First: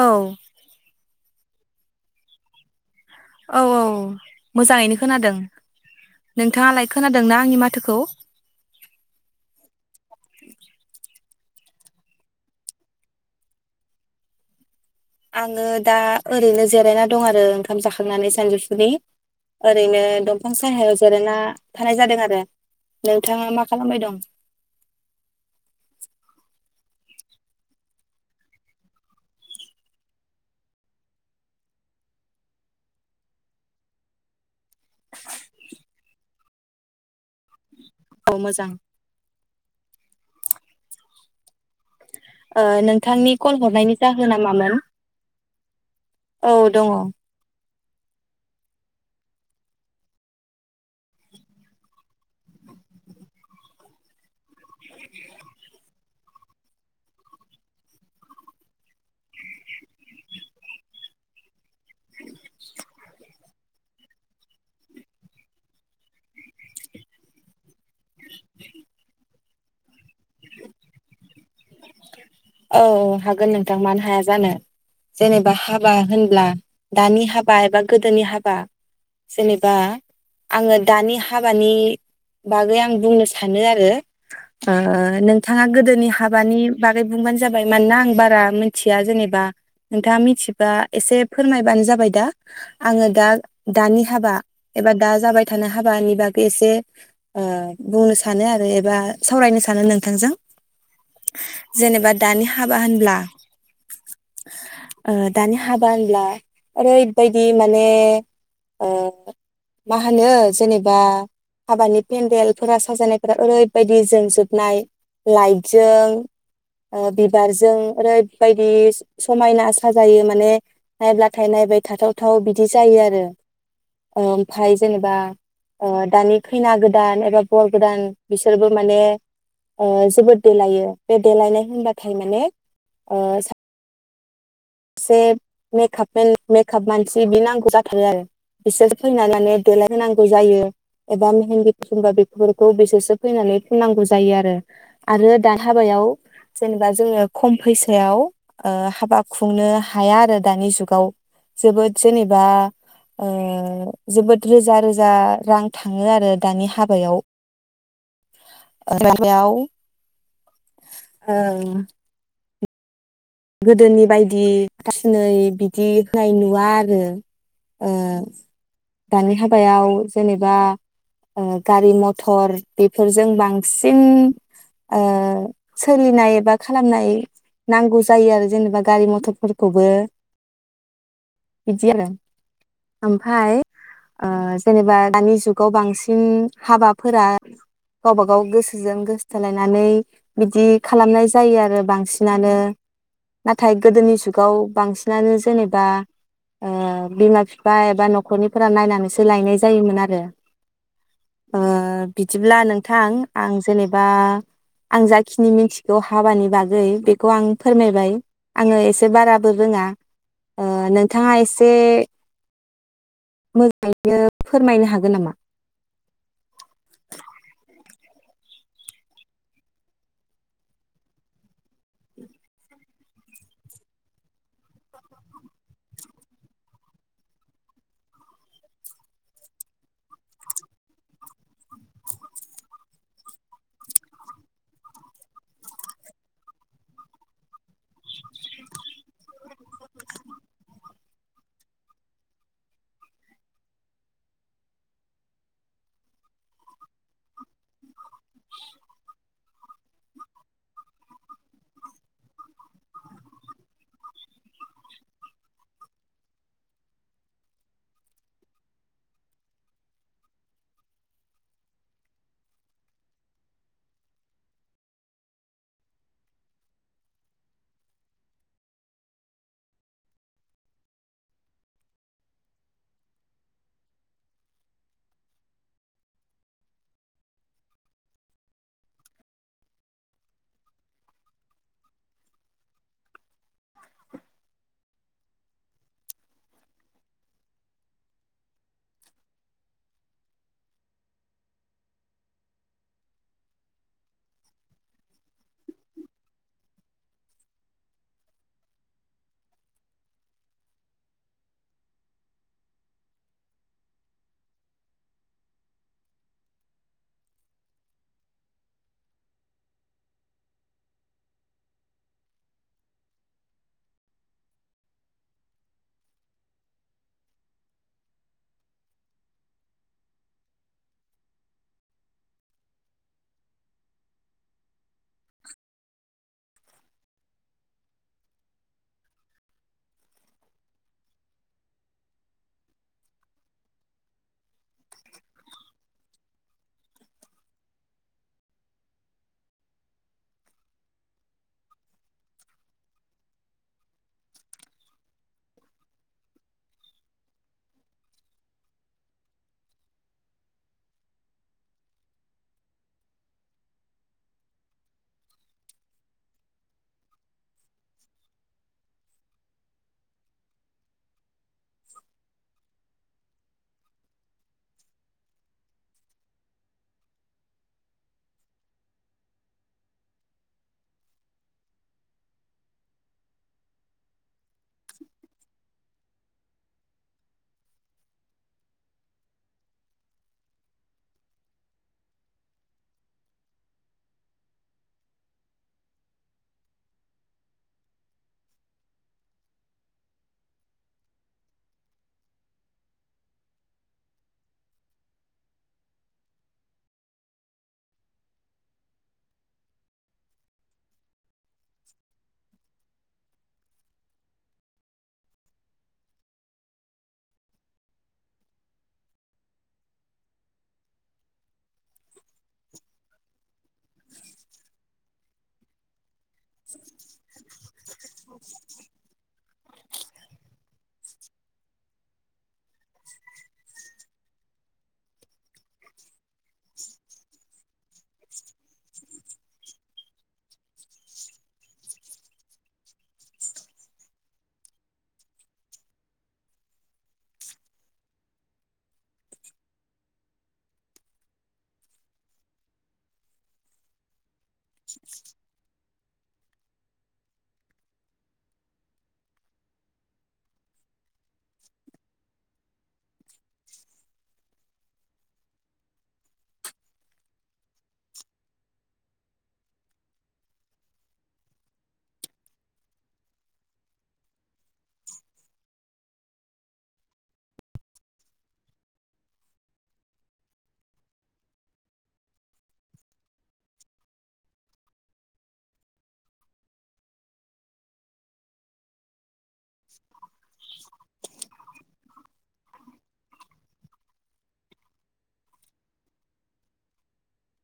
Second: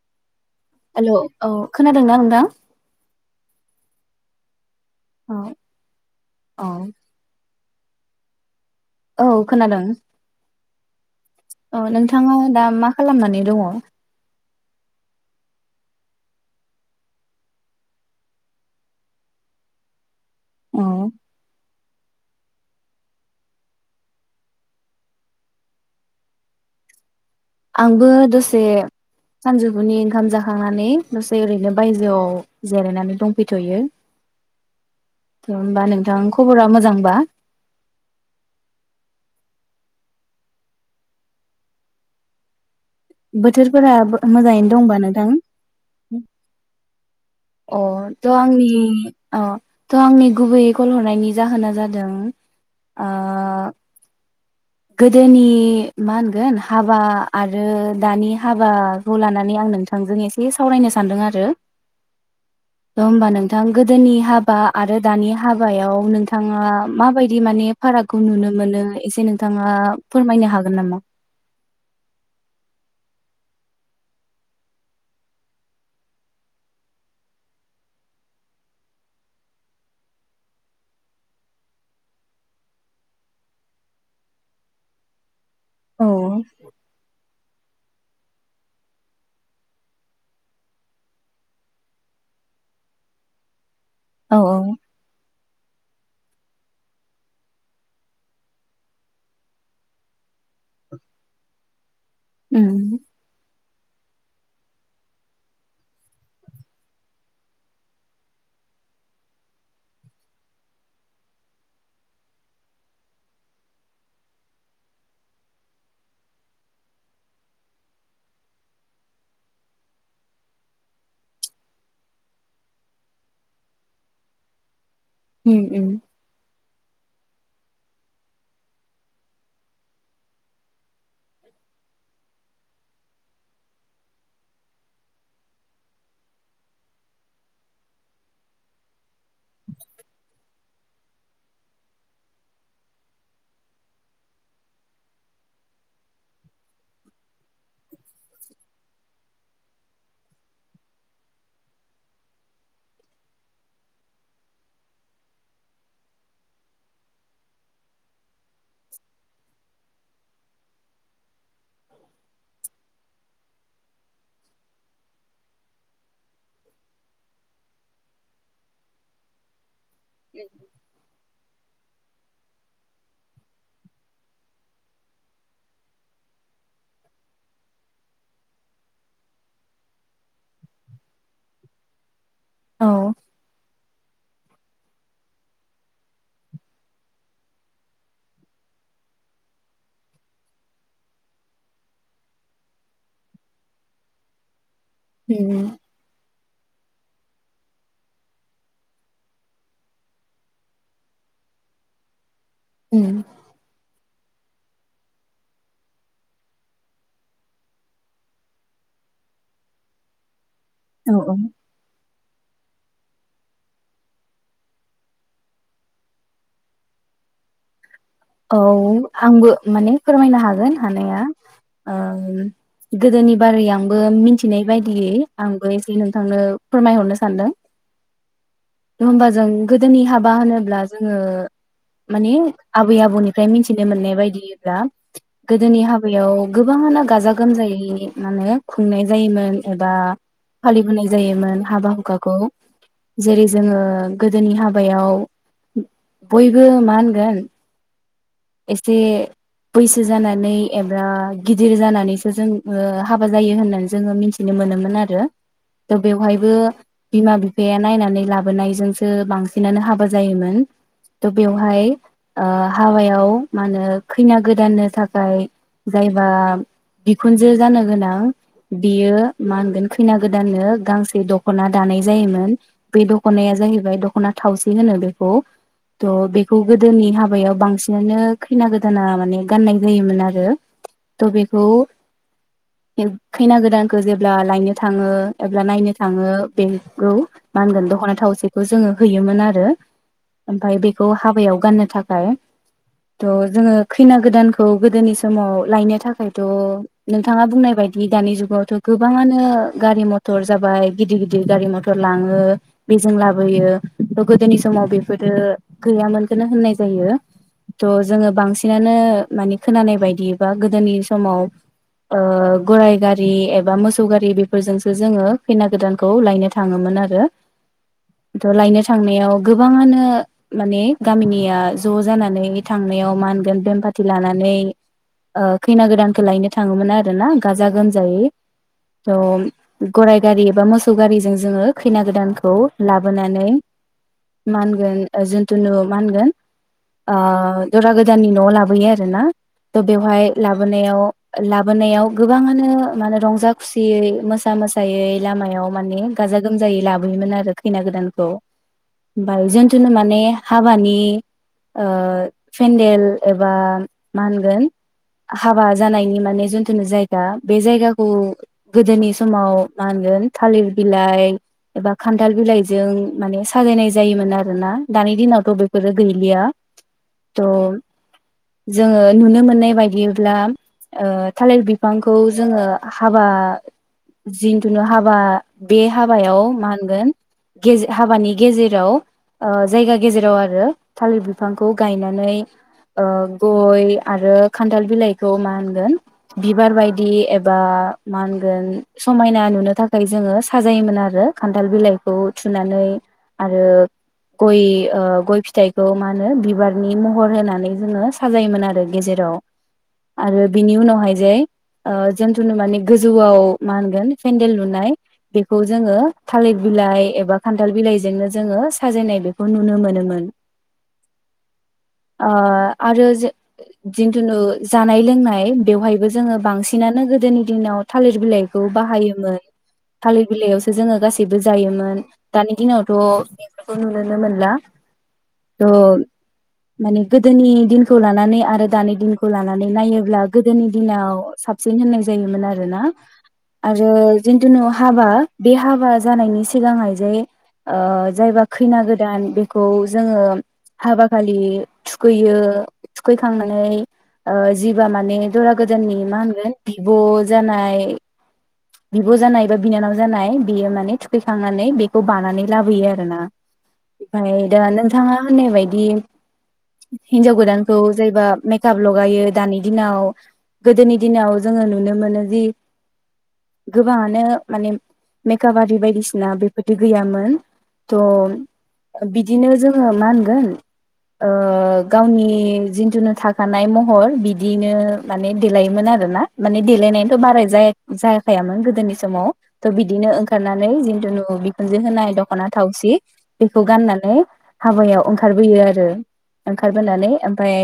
औ। हेलौ औ खोनादोंना नोंथां? औ औ। मोजाङैनो खोनादों औ औ नोंथाङालाय खोनादोंना आंनि माथो? माथोखौ? औ खोनादों। [inaudible] अ नोंथाङा दा मा खालामनानै दङ? आङो दा ओरैनो जिरायना दं आरो ओंखाम जाखांनानै सानजौफुनि ओरैनो बिफां औ साहायाव जेरायना थानाय जादों आरो। नोंथाङा मा खालामबाय दं? आंबो दसे सानजौफुनि ओंखाम जाखांनानै दसे ओरैनो बायजोआव जिरायनानै दंफैथ'यो थ होमबा नोंथां खबरा मोजांबा? औ मोजां। ओ नों नोंथांनि कल बोथोरफोरा हरनायनि जाहोन ना मोजाङैनो मामोन दंबा नोंथां? औ दङ। अ थ' आंनि अ थ' आंनि गुबैयै कल हरनायनि जाहोना जादों ओ गोदोनि मा होनगोन हाबा आरो दानि हाबाखौ लानानै आं नोंथांजों एसे सावरायनो सानदों आरो। [inaudible] [unintelligible] नोंथां गोदोनि हाबा आरो दानि हाबायाव नोंथाङा माबायदि माने फारागखौ नुनो मोनो एसे नों नोंथाङा फोरमायनो हागोन नामा? औ औ हागोन नोंथां मानो हाया जानो जेनेबा हाबा होनब्ला दानि हाबा एबा गोदोनि हाबा जेनेबा आङो दानि हाबानि बागै आं बुंनो सानो आरो नों बिथाङा औ गोदोनि हाबानि बागै बुंबानो जाबाय मानोना आं बारा मिथिया जेनेबा नोंथाङा मिथिबा एसे फोरमायबानो जाबाय दा आङो दा। दानि हाबा औ एबा दा जाबाय हाबानि बागै एसे बुंनो सानो आरो एबा सावरायनो सानो नोंथांजों। जेनेबा दानि उम हाबा होनब्ला ओ दानि हाबा होनब्ला ओरैबायदि माने ओ मा होनो जेनेबा हाबानि पेन्देलफोरा साजानायफोरा ओरैबायदि जोंजोबनाय लाइटजों बिबारजों ओरैबायदि समायना आसा जायो माने नायब्लाथाय नायबाय थाथावथाव बिदि जायो आरो ओमफ्राय। जेनेबा उम ओ उम दानि खैना गो दान एबा बर गोदान बिसोरबो माने जोबोद देलायो बे देलायनाय होनबाथाय माने ओ एसे मेकपेन मेकप मानसि बि नांगौ जाथारो आरो बिसोर फैनानैनानै देलाय होनांगौ जायो एबा मेहेन्दि फुनबा बेफोरखौ बिसोरसो फैनानै फुनांगौ जायो आरो, आरो दा हाबायाव जेनेबा जोङो खम फैसायाव ओ हाबा खुंनो हाया आरो दानि जुगाव, जोबोद जेनेबा ओ जोबोद रोजा रोजा रां थाङो आरो दानि हाबायाव। [unintelligible] औ। गोदोनि बायदि हाथासुनै बिदि होनाय नुवा आरो दानि हाबायाव। जेनेबा ओ गारि म टर बेफोरजों बांसिन ओ सोलिनाय एबा खालामनाय नांगौ। जायो आरो जेनेबा गारि मथरफोरखौबो बिदि आरो। ओमफाय जेनेबा दानि जुगाव बांसिन हाबाफोरा गावबा गाव गोसोजों गोसोथोलायनानै बिदि खालामनाय जायो आरो बांसिनानो। नाथाय गोदोनि जुगाव बांसिनानो जेनेबा ओ बिमा बिफा एबा न'खरनिफोरा नायनानैसो लायनाय जायोमोन आरो बि दिब्ला नोंथां उम आं जेनेबा आं जाखिनि मिथिगौ हाबानि बागै बेखौ आं फोरमायबाय आङो एसे बाराबो रोङा ओ औ औ नोंथाङा एसे मोजाङैनो फोरमायनो हागोन नामा? औ आंबो माने फोरमायनो हागोन हानाया ओ गोदोनि बारै आंबो मिथिनाय बायदियै आंबो एसे नोंथांनो फोरमायहरनो सानदों होमबा जों गोदोनि हाबा होनोब्ला जोङो माने आबै आबौनिफ्राय मिथिनो मोननाय बायदिब्ला गोदोनि हाबायाव गोबाङानो गाजा गोमजायै माने खुंनाय जायोमोन एबा फालिबोनाय जायोमोन हाबा हुखाखौ जेरै जोङो गोदोनि हाबायाव बयबो मा होनगोन एसे फैसा जो जानानै एबा गिदिर जानानैसो जों हाबा जायो होननानै जोङो मिथिनो मोनोमोन आरो त' बेवहायबो बिमा बिफाया नायनानै लाबोनायजोंसो बांसिनानो हाबा जायोमोन थ' बेवहाय हाबाय आव मा होनो खैना गोदाननो थाखाय जायबा बिखुनजो जानो गोनां बियो मा होनगोन खैना गोदाननो गांसे दख'ना दानाय जायोमोन बे दख'नाया जाहैबाय दख'ना थावसि होनो बेखौ थ बेखौ गोदोनि हाबायाव बांसि बिदिनो खैना गोदाना माने गाननाय जायोमोन आरो थ' बेखौ खैना गोदानखौ जेब्ला लायनो थाङो एब्ला नायनो थाङो बेखौ मा होनगोन दख'ना थावसेखौ जोङो होयोमोन आरो ओमफाय बेखौ हाबायाव गाननो थाखाय थ' जोङो खैना गोदानखौ गोदोनि समाव लायनो थाखायथ' नोंथाङा बुंनाय बायदि दानि जुगावथ' गोबाङानो गारि मथर जाबाय गिदिर गिदिर गारि मथर लाङो बेजों लाबोयो थ' गोदोनि समाव बेफोरो गैयामोनखौनो होननाय जायो थ' जोङो बांसिनानो माने खोनानाय बायदिबा गोदोनि समाव ओ गराइ गारि एबा मोसौ गारि बेफोरजोंसो जोङो खैना गोदानखौ लायनो थाङोमोन आरो थ' लायनो थांनायाव गोबाङानो माने गामिनिया ज' जानानै थांनायाव मा होनगोन बेमपारटि लानानै ओ खैना गोदान खो लायनो थाङोमोन आरोना गाजा गोमजायै थ' गराय गारि बा मोसौ गारिजों जोङो खैना गोदानखौ लाबोनानै मा होनगोन जिनथुुनु मा होनगोन ओ ओ दरा गोदाननि न'आव लाबोयो आर ना थ' बेवहाय लाबोनायाव लाबोनायाव गोबाङानो माने रंजा खुसियै मोसा मोसायै लामायाव माने गाजा गोमजायै लाबोयोमोन आरो खैना गोदानखौ बाल जिन्थुुनु माने हाबानि ओ पेन्देल एबा मा होनगोन हाबा जानायनि माने जिथुुनु जायगा बे जायगाखौ गोदोनि समाव मा होनगोन थालिर बिलाइ एबा खान्थाल बिलाइजों माने साजायनाय जायोमोन आरोना दानि दिनावथ' बेफोरो गैलिया। थ' जोङो नुनो मोननाय बायदिब्ला ओ थालिर बिफांखौ जोङो हाबा जिन्थुुनु हाबा बे हाबायाव मा होनगोन गेजे हाबानि गेजेराव ओ जायगा गेजेराव आरो थालिर बिफांखौ गायना नै ओ गय आरो खान्थाल बिलाइखौ मा होनो बिबार बायदि एबा मा होनगोन समायना नुनो थाखाय जोङो साजायोमोन आरो खान्थाल बिलाइखौ थुनानै आरो गय ओ गय फिथाइखौ मा होनो बिबार नि महर होनानै जोङो साजायोमोन आरो गेजेराव आरो बिनि उनावहाय जे ओ जिन्थुुनु माने गोजौआव मा होनगोन पेन्देल लुनाय बेखौ जोङो थालिर बिलाइ एबा खान्थाल बिलाइजोंनो जोङो साजायनाय बेखौ नुनो मोनोमोन। आ आरो जे जिन्थुनु जानाय लोंनाय नाय बेवहायबो जोङो बांसिनानो गोदोनि दिनाव थालिर बिलाइखौ बाहायोमोन थालिर बिलाइयावसो जोङो गासै जबो जायोमोन दानि दिनावथ' बेफोरखौ नुुनोनो मोनला थ' माने गोदोनि दिनखौ लानानै आरो दानि दिनखौ लानानै नायोब्ला गोदोनि दिनाव साबसिन होननाय जायोमोन आरोना आरो जिथुुनु हाबा बे हाबा जानायनि सिगाङहाय जे ओ जायबा खैना गोदान बेखौ जोङो हाबा खालि थुखैयो थुखैखांनानै ओ जिबा माने दरा गोदाननि मा होनगोन बिब' जानाय बिब' जानाय एबा बिनानाव जानाय बेयो माने थुखैखांनानै बेखौ बानानै लाबोयो आरो ना ओमफाय दा नोंथाङा होननाय बायदि दि हिजाव गोदान खौ जायबा मेकाप लगायो दानि दिनाव गोदोनि दिनाव जोङो नुनो मोनो जि गोबाङानो माने मेकाप आरि बायदिसि ना बेफोरदि गैयामोन थ' बिदिनो जोङो मा होनगोन ओ गावनि जिन्थुनु थाखानाय महर बिदियैनो माने देलायोमोन आरोना माने देलायनायथ' बाराय जाया जायाखायामोन गोदोनि समाव थ' बिदिनो ओंखारनानै जिथुुनु बिखुनजो होनाय दख'ना थावसि बेखौ गाननानै हाबायाव ओंखार खारबोयो आरो ओंखारबोनानै ओमफाय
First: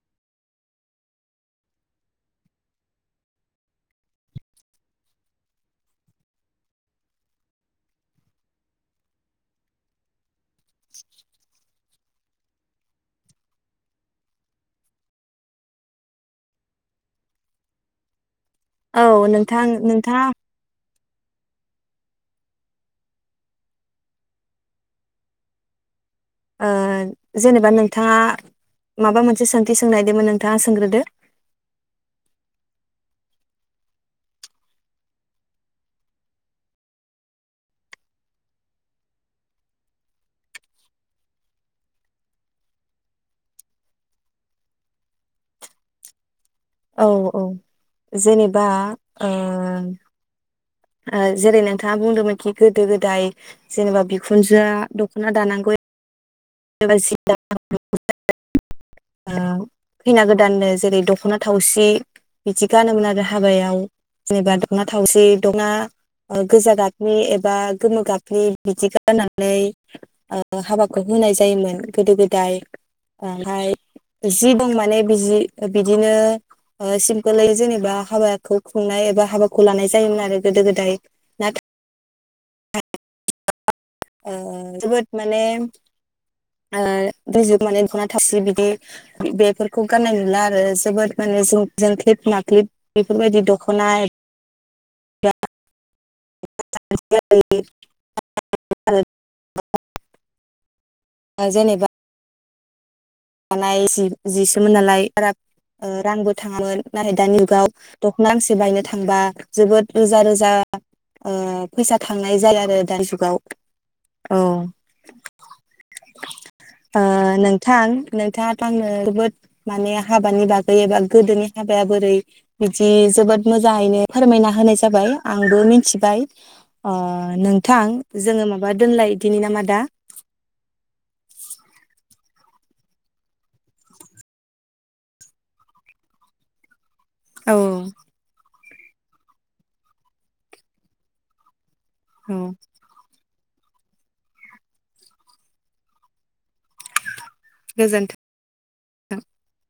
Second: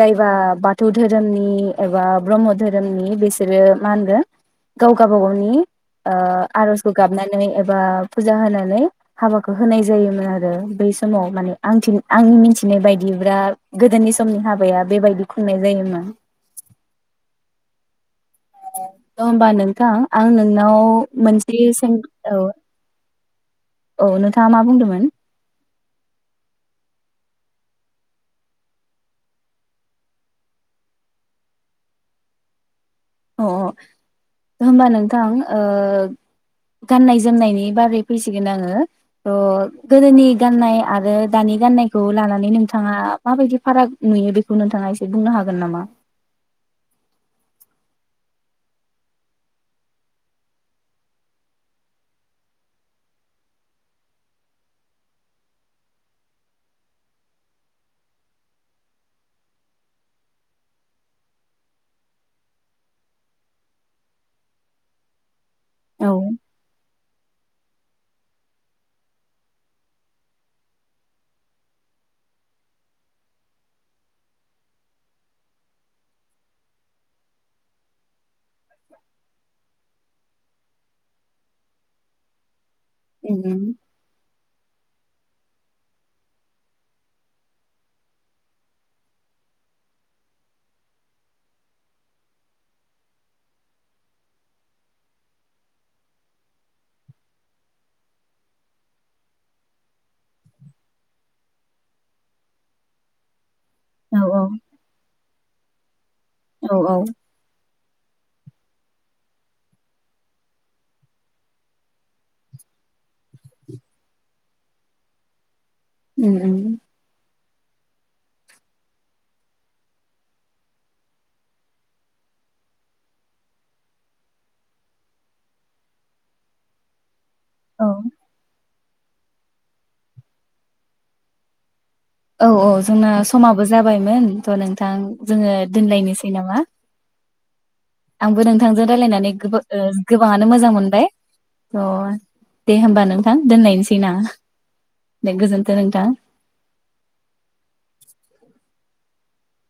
जायबा बाथौ धोरोमनि एबा ब्रह्म धोरोमनि बिसोरो मा होनगोन गाव गाबागावनि ओ आर'जखौ गाबनानै एबा फुजा होनानै हाबाखौ होनाय जायोमोन आरो। रो बै समाव माने आंनि मिथिनाय बायदिब्ला गोदोनि समनि हाबाया बेबायदि खुंनाय जायोमोन। औ अ होमबा नोंथां नोंथाङा आं नोंनाव मोनसे सों औ औ नोंथाङा मा बुंदोंमोन? ओ जेनेबा नोंथाङा माबा मोनसे सोंथि सोंनायदोंमोन नोंथाङा सोंग्रोदो। अ अ होमबा नोंथां ओ गाननाय जोमनायनि बागै फैसिगोन आङो थ' गोदोनि गाननाय आरो दानि गाननायखौ लानानै नोंथाङा माबायदि फाराग नुयो बेखौ नोंथाङा एसे बुंनो हागोन नामा? औ औ जेनेबा ओ ओ जेरै नोंथाङा बुंदोंमोनखि गोदो गोदाय जेनेबा बिखुनजोआ दख'ना दानांगौ [unintelligible] ओ खैना गोदाननो जेरै दख'ना थावसि बिदि गानोमोन आरो हाबायाव जेनेबा दख'ना थावसि दङा औ ओ गोजा गाब नि एबा गोमो गाखनि बिदि गाननानै ओ हाबाखौ होनाय जा जायोमोन गोदो गोदाय ओमफाय जि बुं माने बिजि-बिदिनो ओ सिमपोलै जेनेबा हाबाखौ खुंनाय एबा हाबाखौ लानाय जायोमोन आरो गोदो गोदाय नाथा उम ओ जोबोद माने ओ दैजुख माने दख'ना थास बिदि बेफोरखौ गाननाय नुला आरो जोबोद माने जों जोंख्लिब माख्लिब बेफोरबायदि दख'ना [unintelligible] ओ जेनेबा मानाय सि औ जिसोमोन नालाय बारा ओ रांबो औ थाङामोन औ नाथाय दानि जुगाव दख'ना गांसे बायनो थांबा जोबोद रोजा रोजा ओ फैसा थांनाय जायो आरो दानि जुगाव औ। उम उम ओ नों थां नोंथाङाथ' नोगोद माने हाबानि बागै एबा गोदोनि हाबाया बोरै बिदि जोबोद मोजाङैनो फोरमायना होनाय जाबाय आंबो मिथिबाय ओ औ नोंथां जोङो माबा दोनलायदि नामा दा? औ औ जोंना समाबो जाबायमोन थ' नोंथां जोङो दोनलायनोसै नामा? औ आंबो नों थांजों रायलायनानै गोब-गोबाङानो मोजां मोनबाय। अ औ दे होमबा नों थां दोननायनोसै ना दे गोजोन्थों नोंथां। गोजोन्थों। [inaudible]